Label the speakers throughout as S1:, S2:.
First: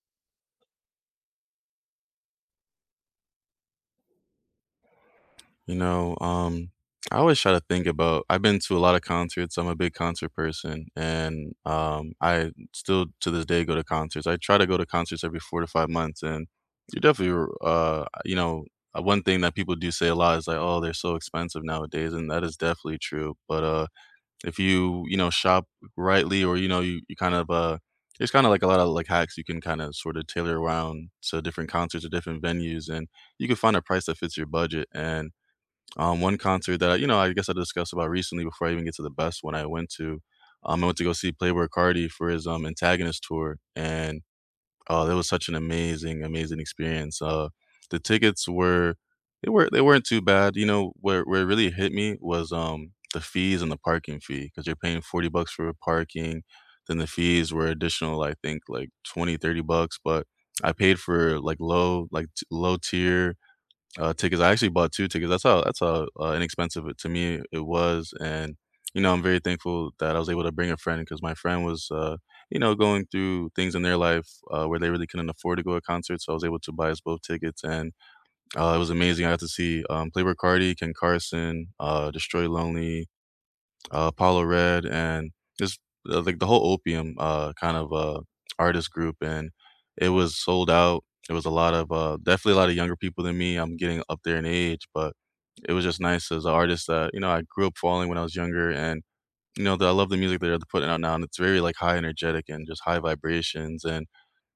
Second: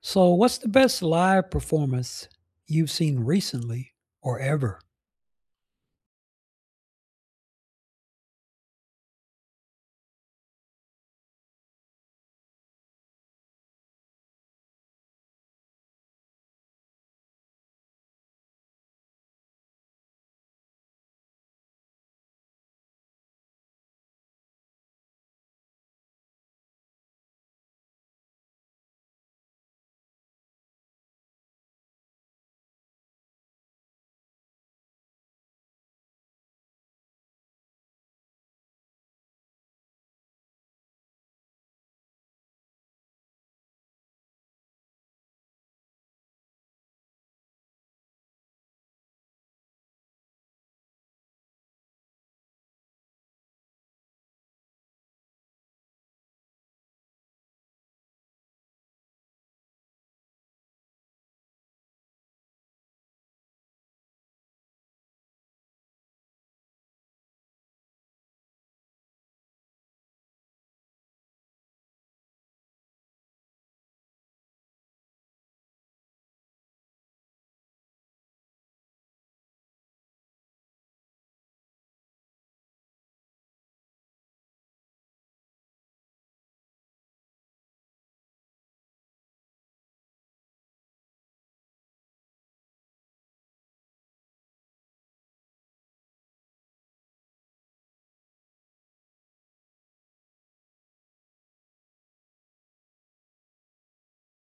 S1: So, what's the best live performance you've seen recently or ever?
S2: You know, um, I always try to think about I've been to a lot of concerts. I'm a big concert person, and I still to this day go to concerts. I try to go to concerts every 4 to 5 months, and you're definitely, r- you know, one thing that people do say a lot is like, "Oh, they're so expensive nowadays," and that is definitely true. But if you, shop rightly, or you kind of there's kind of like a lot of like hacks you can kind of sort of tailor around to different concerts or different venues, and you can find a price that fits your budget. And one concert that, I guess I discussed about recently before I even get to the best one I went to go see Playboi Carti for his, Antagonist tour, and, oh, that was such an amazing, amazing experience. The tickets were, they weren't too bad. You know, where it really hit me was, the fees and the parking fee, because 'cause you're paying $40 for parking, then the fees were additional, I think, like, 20, $30. But I paid for, like, low, like, t low tier tickets. I actually bought 2 tickets. That's how inexpensive it to me it was. And, you know, I'm very thankful that I was able to bring a friend, because my friend was, going through things in their life, where they really couldn't afford to go to concerts, so I was able to buy us both tickets. And, it was amazing. I got to see, Playboi Carti, Ken Carson, Destroy Lonely, Apollo Red, and just like the whole Opium artist group. And it was sold out. It was a lot of definitely a lot of younger people than me. I'm getting up there in age, but it was just nice as an artist that, you know, I grew up following when I was younger, and, you know, that I love the music that they're putting out now, and it's very like high energetic and just high vibrations. And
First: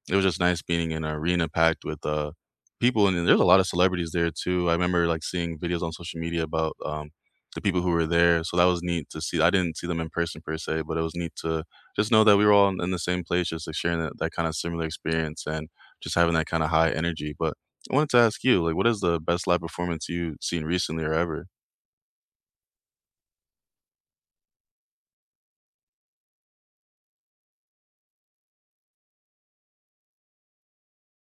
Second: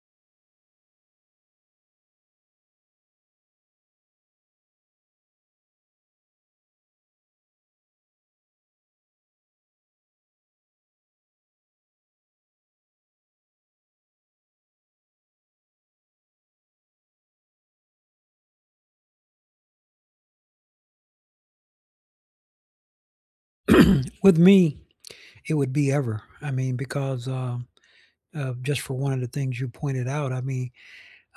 S2: it was just nice being in an arena packed with, people, and then there's a lot of celebrities there too. I remember, like, seeing videos on social media about, the people who were there, so that was neat to see. I didn't see them in person per se, but it was neat to just know that we were all in the same place, just, like, sharing that kinda similar experience and just having that kinda high energy. But I wanted to ask you, like, what is the best live performance you've seen recently or ever?
S1: With me, it would be ever. I mean, because just for one of the things you pointed out. I mean,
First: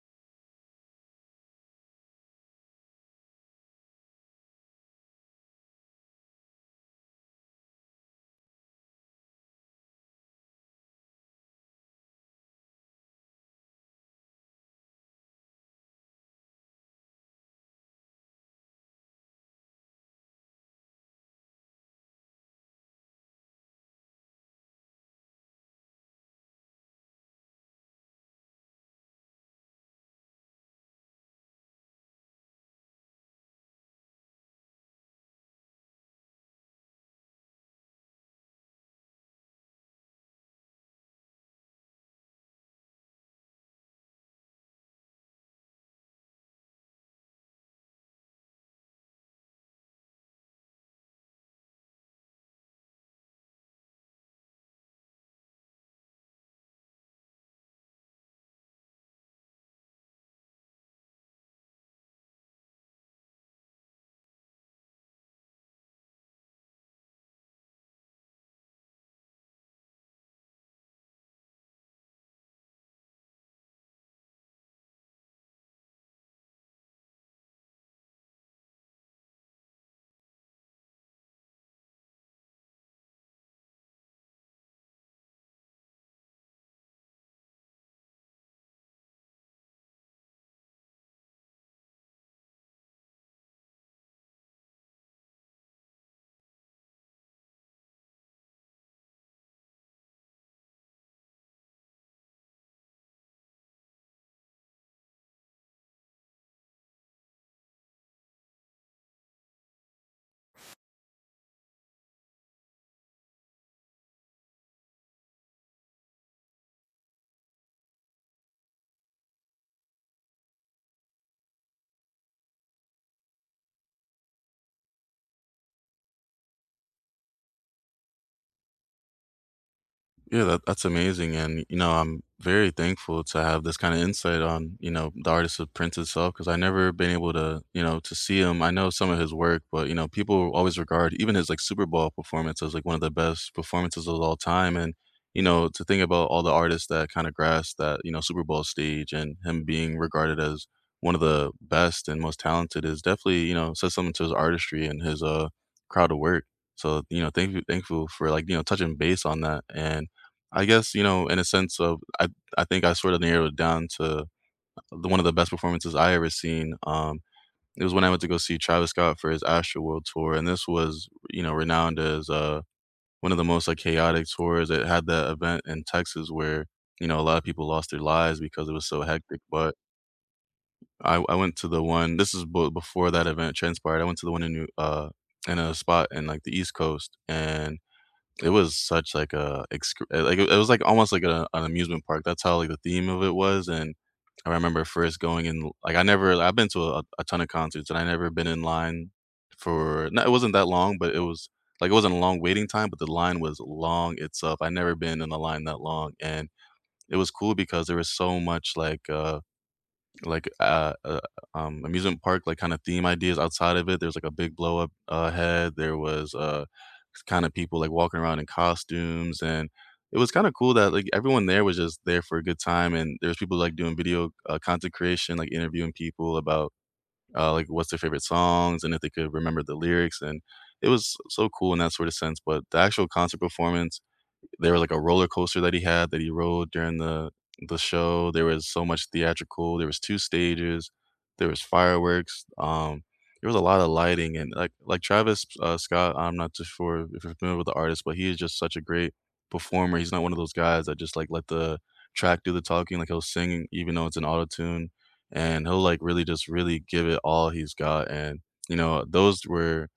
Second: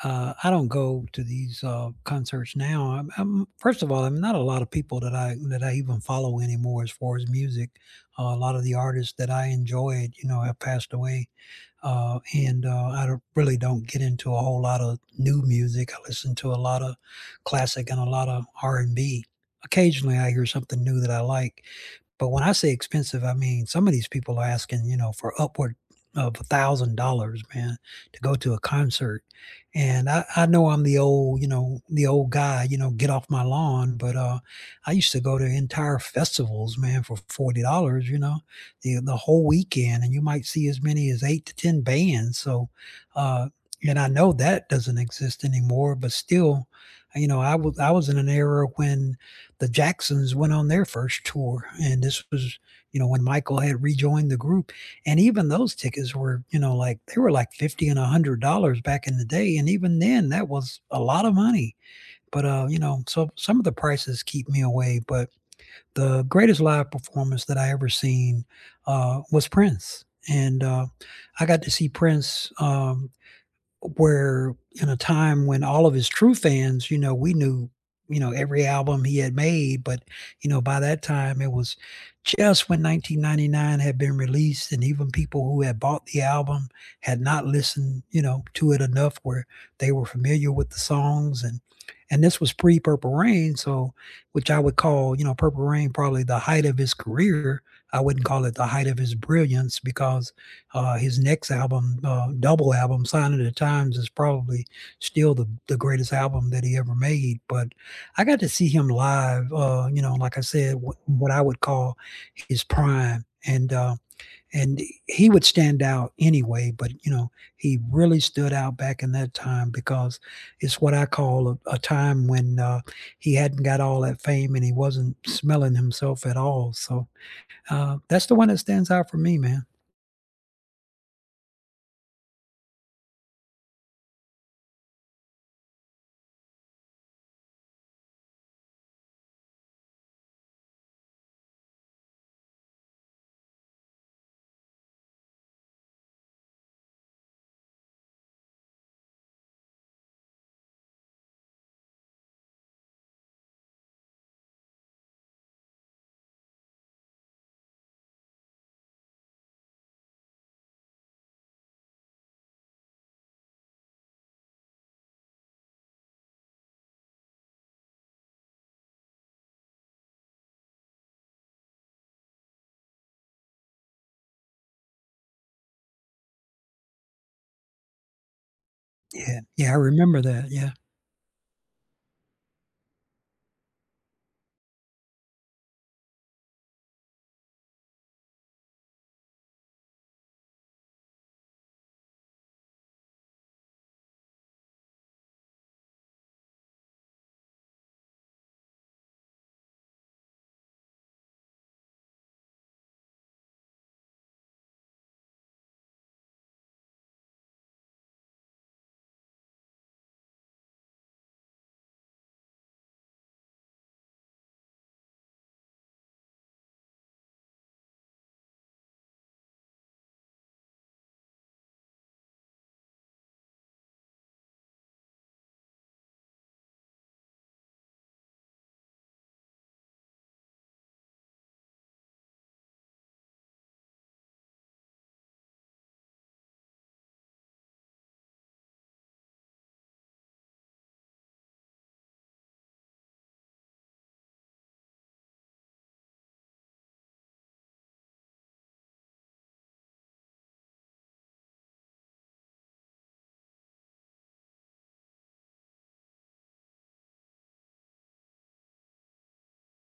S1: I don't go to these concerts now. First of all, I'm not a lot of people that I even follow anymore as far as music. A lot of the artists that I enjoyed, you know, have passed away. And I really don't get into a whole lot of new music. I listen to a lot of classic and a lot of R and B. Occasionally, I hear something new that I like, but when I say expensive, I mean some of these people are asking, you know, for upward of $1,000, man, to go to a concert. And I know I'm the old, you know, the old guy, you know, get off my lawn. But I used to go to entire festivals, man, for $40, you know, the whole weekend, and you might see as many as eight to ten bands. So, uh, and I know that doesn't exist anymore, but still, you know, I was in an era when the Jacksons went on their first tour. And this was, you know, when Michael had rejoined the group. And even those tickets were, you know, like they were like 50 and $100 back in the day. And even then, that was a lot of money. But, you know, so some of the prices keep me away. But the greatest live performance that I ever seen was Prince. And I got to see Prince, where in a time when all of his true fans, you know, we knew, you know, every album he had made. But, you know, by that time, it was just when 1999 had been released, and even people who had bought the album had not listened, you know, to it enough where they were familiar with the songs, and this was pre Purple Rain. So, which I would call, you know, Purple Rain probably the height of his career. I wouldn't call it the height of his brilliance because his next album, double album, Sign of the Times, is probably still the greatest album that he ever made. But I got to see him live, you know, like I said, what I would call his prime. And he would stand out anyway, but you know, he really stood out back in that time because it's what I call a time when he hadn't got all that fame and he wasn't smelling himself at all. So that's the one that stands out for me, man.
S2: Yeah, that's amazing. And, you know, I'm very thankful to have this kind of insight on, you know, the artist of Prince self, because I never been able to, you know, to see him. I know some of his work, but, you know, people always regard even his like Super Bowl performance as like one of the best performances of all time. And, you know, to think about all the artists that kind of grasped that, you know, Super Bowl stage and him being regarded as one of the best and most talented is definitely, you know, says something to his artistry and his crowd of work. So, you know, thankful for like, you know, touching base on that. And I guess, you know, in a sense of I think I sort of narrowed it down to the one of the best performances I ever seen. It was when I went to go see Travis Scott for his Astroworld tour, and this was, you know, renowned as one of the most like chaotic tours. It had that event in Texas where, you know, a lot of people lost their lives because it was so hectic.
S1: Yeah, yeah, I
S2: But
S1: remember that, yeah.
S2: I went to the one. This is before that event transpired. I went to the one in in a spot in like the East Coast. And it was such like a excru like, it was like almost like a an amusement park. That's how, like, the theme of it was. And I remember first going in like, I never I've been to a ton of concerts, and I never been in line for, no, it wasn't that long, but it was like, it wasn't a long waiting time, but the line was long itself. I never been in a line that long. And it was cool because there was so much, like amusement park like kind of theme ideas outside of it. There's like a big blow up head. There was kind of people like walking around in costumes, and it was kind of cool that like everyone there was just there for a good time, and there's people like doing video content creation, like interviewing people about like what's their favorite songs and if they could remember the lyrics. And it was so cool in that sort of sense, but the actual concert performance, there was like a roller coaster that he had, that he rode during the show. There was so much theatrical. There was 2 stages. There was fireworks. There was a lot of lighting, and like Travis, Scott, I'm not too sure if you're familiar with the artist, but he is just such a great performer. He's not one of those guys that just like let the track do the talking. Like he'll sing even though it's an auto-tune, and he'll like really just really give it all he's got. And, you know,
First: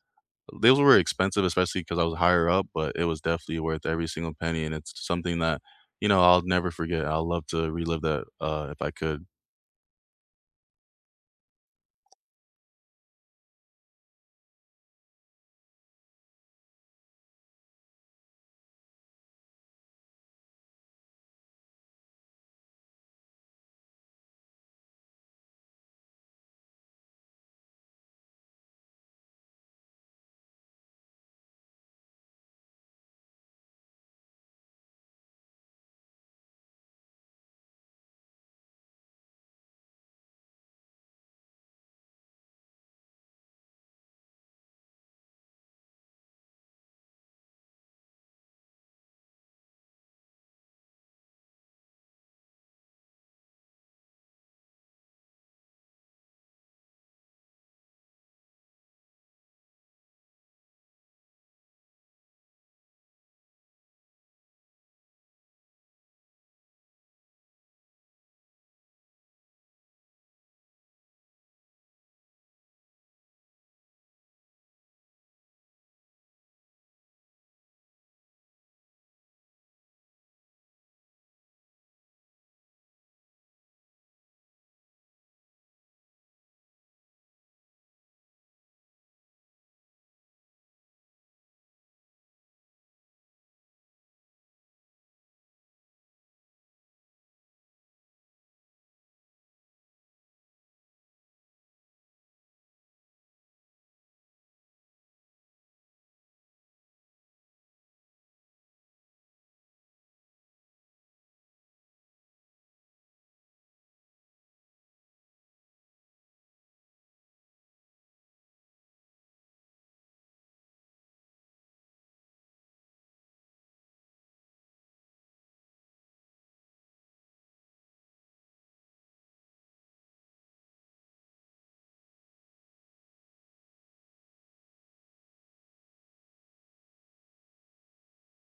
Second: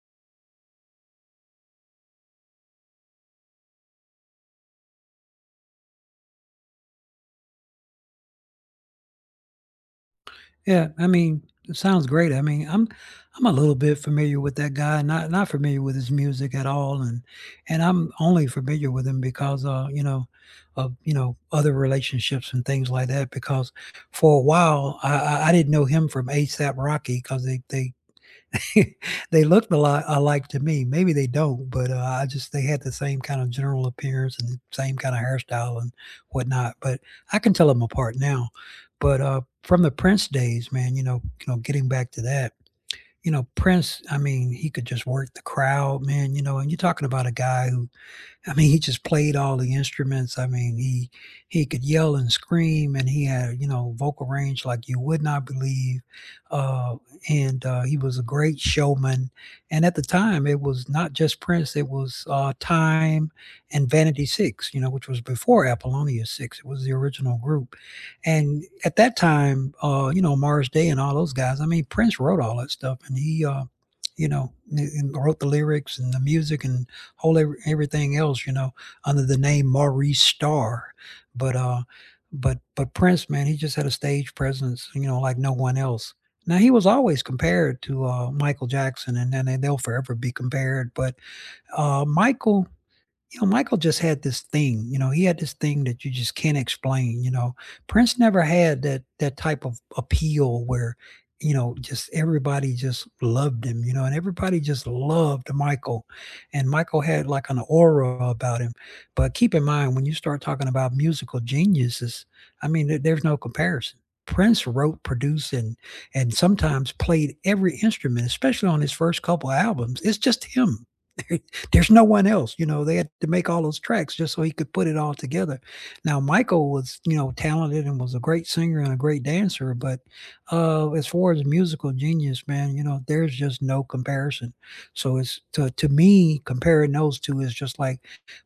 S2: those were expensive, especially because I was higher up, but it was definitely worth every single penny. And it's something that, you know, I'll never forget. I'll love to relive that, if I could.
S1: Yeah, I mean, it sounds great. I mean, I'm a little bit familiar with that guy, not familiar with his music at all, and I'm only familiar with him because, you know, of, you know, other relationships and things like that. Because for a while, I didn't know him from ASAP Rocky because they they looked a lot alike to me. Maybe they don't, but I just they had the same kind of general appearance and the same kind of hairstyle and whatnot. But I can tell them apart now. But from the Prince days, man, you know, getting back to that, you know, Prince. I mean, he could just work the crowd, man. You know, and you're talking about a guy who I mean, he just played all the instruments. I mean, he could yell and scream, and he had you know vocal range like you would not believe. Uh, and he was a great showman. And at the time, it was not just Prince; it was Time and Vanity Six, you know, which was before Apollonia Six. It was the original group. And at that time, you know, Mars Day and all those guys. I mean, Prince wrote all that stuff, and he, you know, and wrote the lyrics and the music and whole everything else, you know, under the name Maurice Starr. But uh, but but Prince, man, he just had a stage presence, you know, like no one else. Now he was always compared to Michael Jackson, and they'll forever be compared. But Michael you know, Michael just had this thing, you know, he had this thing that you just can't explain, you know. Prince never had that type of appeal where, you know, just everybody just loved him, you know, and everybody just loved Michael. And Michael had like an aura about him. But keep in mind when you start talking about musical geniuses, I mean, there's no comparison. Prince wrote, produced, and sometimes played every instrument, especially on his first couple albums. It's just him. There's no one else, you know, they had to make all those tracks just so he could put it all together. Now Michael was, you know, talented and was a great singer and a great dancer, but, as far as musical genius, man, you know, there's just no comparison. So it's to me, comparing those 2 is just like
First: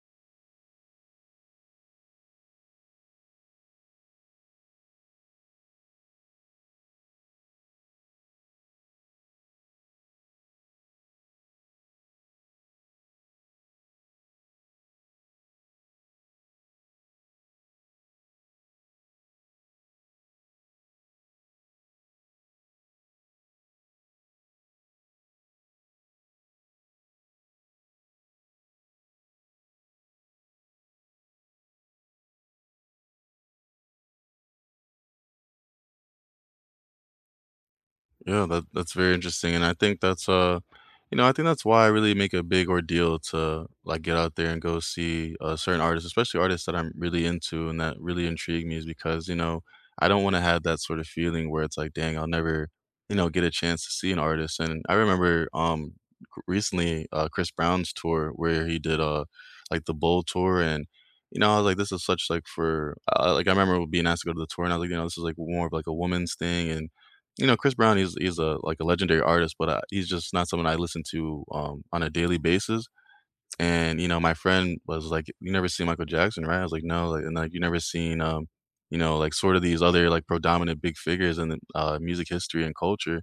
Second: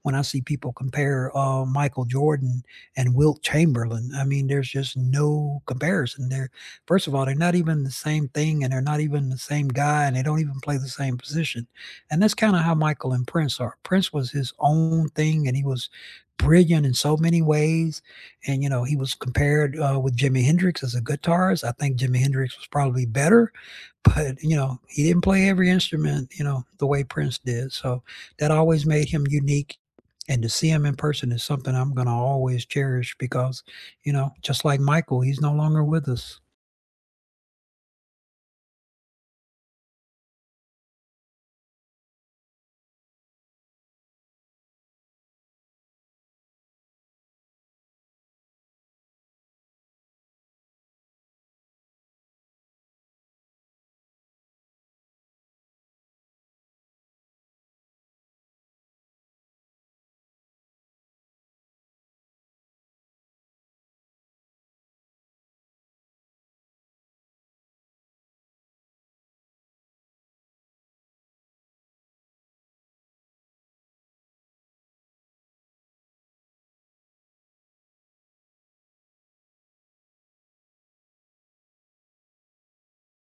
S1: when I see people compare, Michael Jordan and Wilt Chamberlain. I mean, there's just no comparison there. First of all, they're not even the same thing, and they're not even the same guy, and they don't even play the same position. And that's kind of how Michael and Prince are. Prince was his own thing, and he was brilliant in so many ways. And you know, he was compared with Jimi Hendrix as a guitarist. I think Jimi Hendrix was probably better, but you know, he didn't play every instrument, you know, the way Prince did. So that always made him unique. And to see him in person is something I'm going to always cherish because, you know, just like Michael, he's no longer with us.
S2: Yeah, that that's very interesting. And I think that's you know, I think that's why I really make a big ordeal to like get out there and go see certain artists, especially artists that I'm really into and that really intrigue me, is because, you know, I don't want to have that sort of feeling where it's like, dang, I'll never, you know, get a chance to see an artist. And I remember recently Chris Brown's tour where he did like the Bowl tour. And, you know, I was like, this is such like for, like I remember being asked to go to the tour, and I was like, you know, this is like more of like a woman's thing. And, you know, Chris Brown, he's a like, a legendary artist, but, he's just not someone I listen to, on a daily basis. And, you know, my friend was like, "You never seen Michael Jackson, right?" I was like, "No," like, and, like, "You never seen, you know, like, sort of these other, like, predominant big figures in the, music history and culture."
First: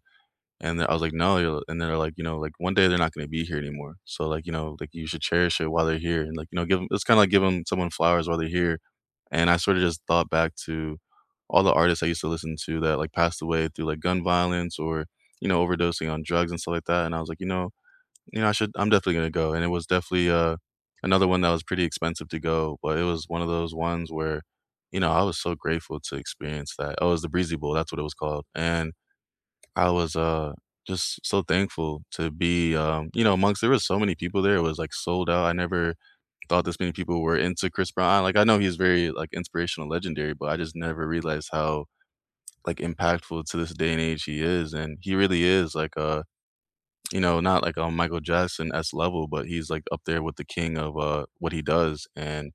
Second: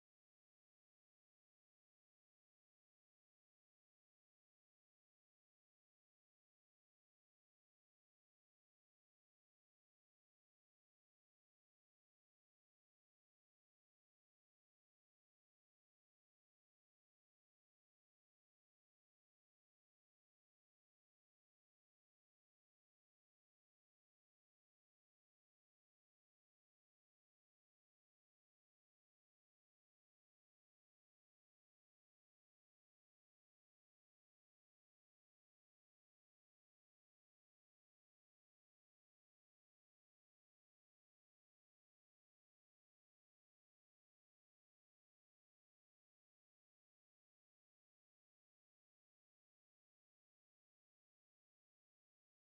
S2: And then I was like, "No," yo, and they're like, you know, like, "One day they're not gonna be here anymore, so, like, you know, like, you should cherish it while they're here, and, like, you know, give them." It's kinda like giving someone flowers while they're here. And I sorta just thought back to all the artists I used to listen to that, like, passed away through, like, gun violence or, you know, overdosing on drugs and stuff like that. And I was like, "You know, I should, I'm definitely gonna go." And it was definitely, another one that was pretty expensive to go, but it was one of those ones where, you know, I was so grateful to experience that. Oh, it was the Breezy Bowl, that's what it was called. And I was, just so thankful to be, you know, amongst, there was so many people there, it was, like, sold out. I never thought this many people were into Chris Brown. Like, I know he's very, like, inspirational, legendary, but I just never realized how, like, impactful to this day and age he is. And he really is, like, you know, not like a Michael Jackson-esque level, but he's, like, up there with the king of, what he does. And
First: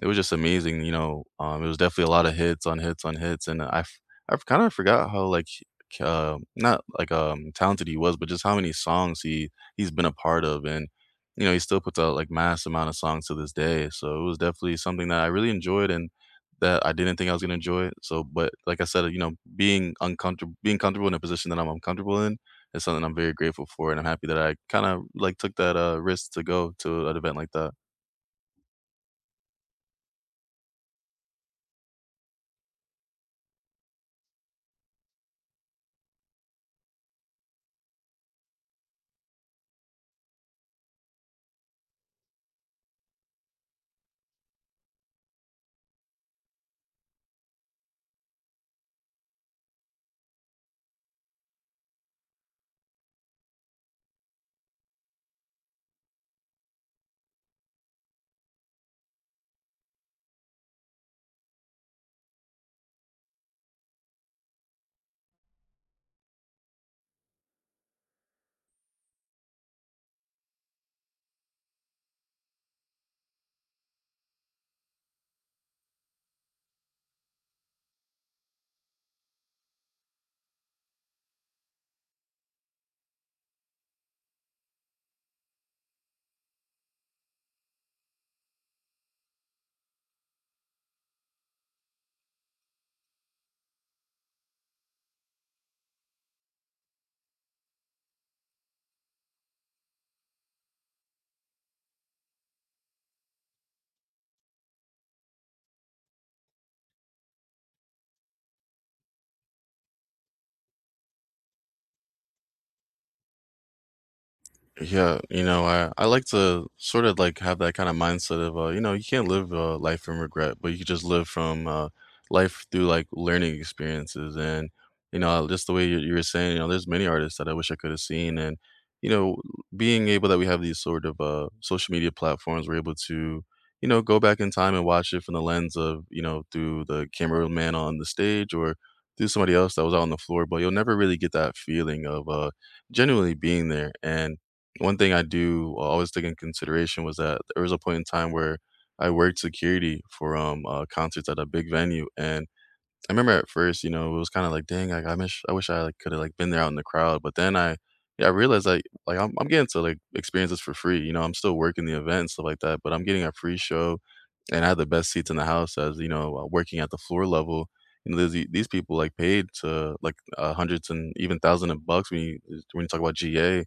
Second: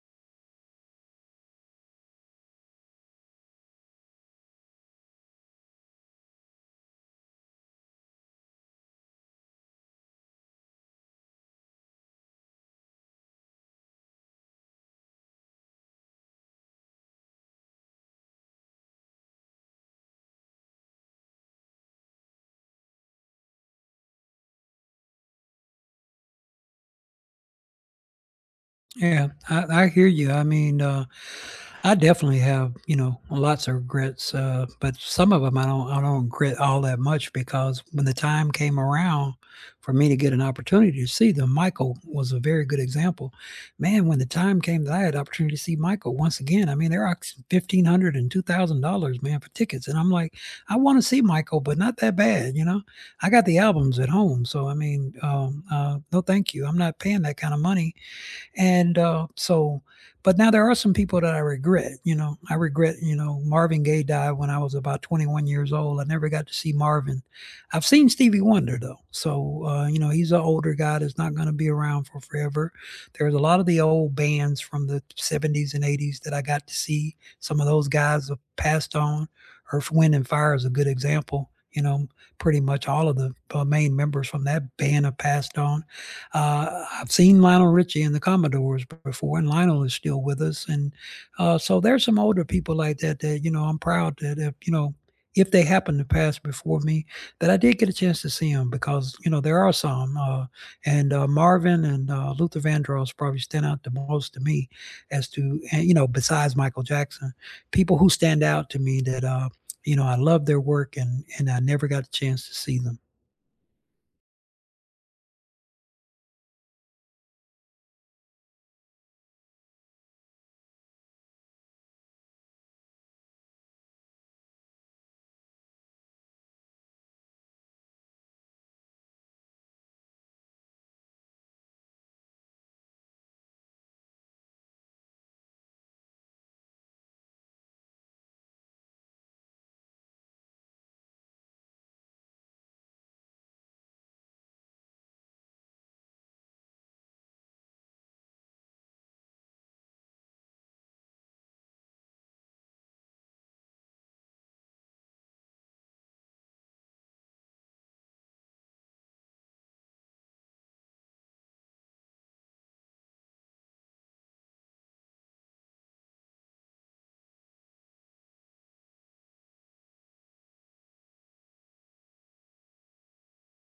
S2: it was just amazing, you know. It was definitely a lot of hits on hits on hits. And I've kinda forgot how, like, k not, like, talented he was, but just how many songs he's been a part of. And, you know, he still puts out, like, mass amount of songs to this day. So it was definitely something that I really enjoyed and that I didn't think I was gonna enjoy. So but like I said, you know, being uncomfortable, being comfortable in a position that I'm uncomfortable in is something I'm very grateful for. And I'm happy that I kinda, like, took that, risk to go to an event like that.
S1: Yeah, I hear you. I mean, I definitely have, you know, lots of regrets, but some of them I don't regret all that much because when the time came around for me to get an opportunity to see them, Michael was a very good example. Man, when the time came that I had opportunity to see Michael once again, I mean, they're ox $1,500 dollars man, for tickets, and I'm like, "I wanna see Michael, but not that bad," you know? I got the albums at home, so, I mean, no thank you. I'm not paying that kind of money and but now there are some people that I regret. You know, I regret. You know, Marvin Gaye died when I was about 21 years old. I never got to see Marvin. I've seen Stevie Wonder though, so you know he's an older guy that's not going to be around for forever. There's a lot of the old bands from the 70s and 80s that I got to see. Some of those guys have passed on. Earth, Wind, and Fire is a good example. You know, pretty much all of the main members from that band have passed on. I've seen Lionel Richie and the Commodores before, and Lionel is still with us. And so there's some older people like that that you know I'm proud that if, you know if they happen to pass before me, that I did get a chance to see them because you know there are some, and Marvin and Luther Vandross probably stand out the most to me as to and, you know besides Michael Jackson, people who stand out to me that you know I love their work and I never got a chance to see them.
S2: Yeah, you know, I like to sort of like have that kind of mindset of, you know, you can't live life in regret, but you can just live from life through like learning experiences. And, you know, just the way you were saying, you know, there's many artists that I wish I could have seen. And, you know, being able that we have these sort of social media platforms, we're able to, you know, go back in time and watch it from the lens of, you know, through the cameraman on the stage or through somebody else that was out on the floor. But you'll never really get that feeling of genuinely being there. And one thing I do always take in consideration was that there was a point in time where I worked security for concerts at a big venue. And I remember at first, you know, it was kind of like, dang, like, I wish I like could have like been there out in the crowd. But then I, yeah, I realized like, I'm, getting to like experience this for free. You know, I'm still working the event and stuff like that, but I'm getting a free show. And I had the best seats in the house, as, you know, working at the floor level. You know, there's these people like paid to like hundreds and even thousands of bucks when you talk about GA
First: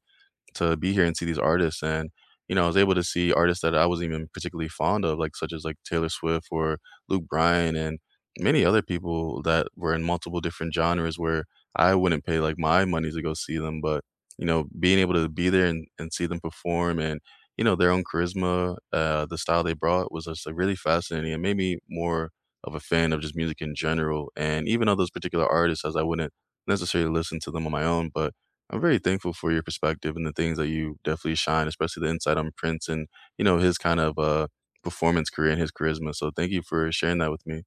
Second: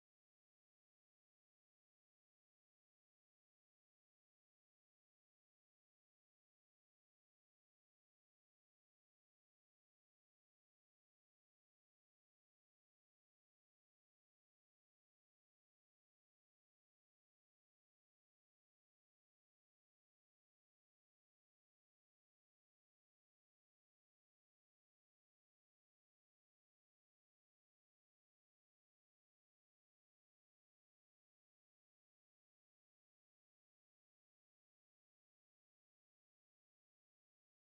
S2: to be here and see these artists. And, you know, I was able to see artists that I wasn't even particularly fond of, like such as like Taylor Swift or Luke Bryan and many other people that were in multiple different genres where I wouldn't pay like my money to go see them. But, you know, being able to be there and see them perform and, you know, their own charisma, the style they brought was just like really fascinating. It made me more of a fan of just music in general. And even of those particular artists, as I wouldn't necessarily listen to them on my own. But I'm very thankful for your perspective and the things that you definitely shine, especially the insight on Prince and, you know, his kind of performance career and his charisma. So thank you for sharing that with me.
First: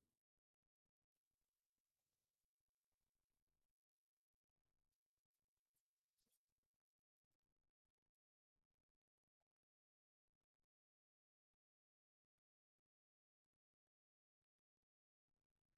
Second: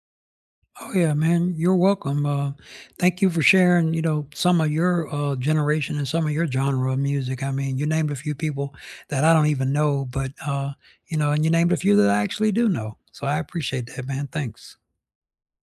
S1: Oh yeah, man. You're welcome. Thank you for sharing, you know, some of your generation and some of your genre of music. I mean, you named a few people that I don't even know, but you know, and you named a few that I actually do know. So I appreciate that, man. Thanks.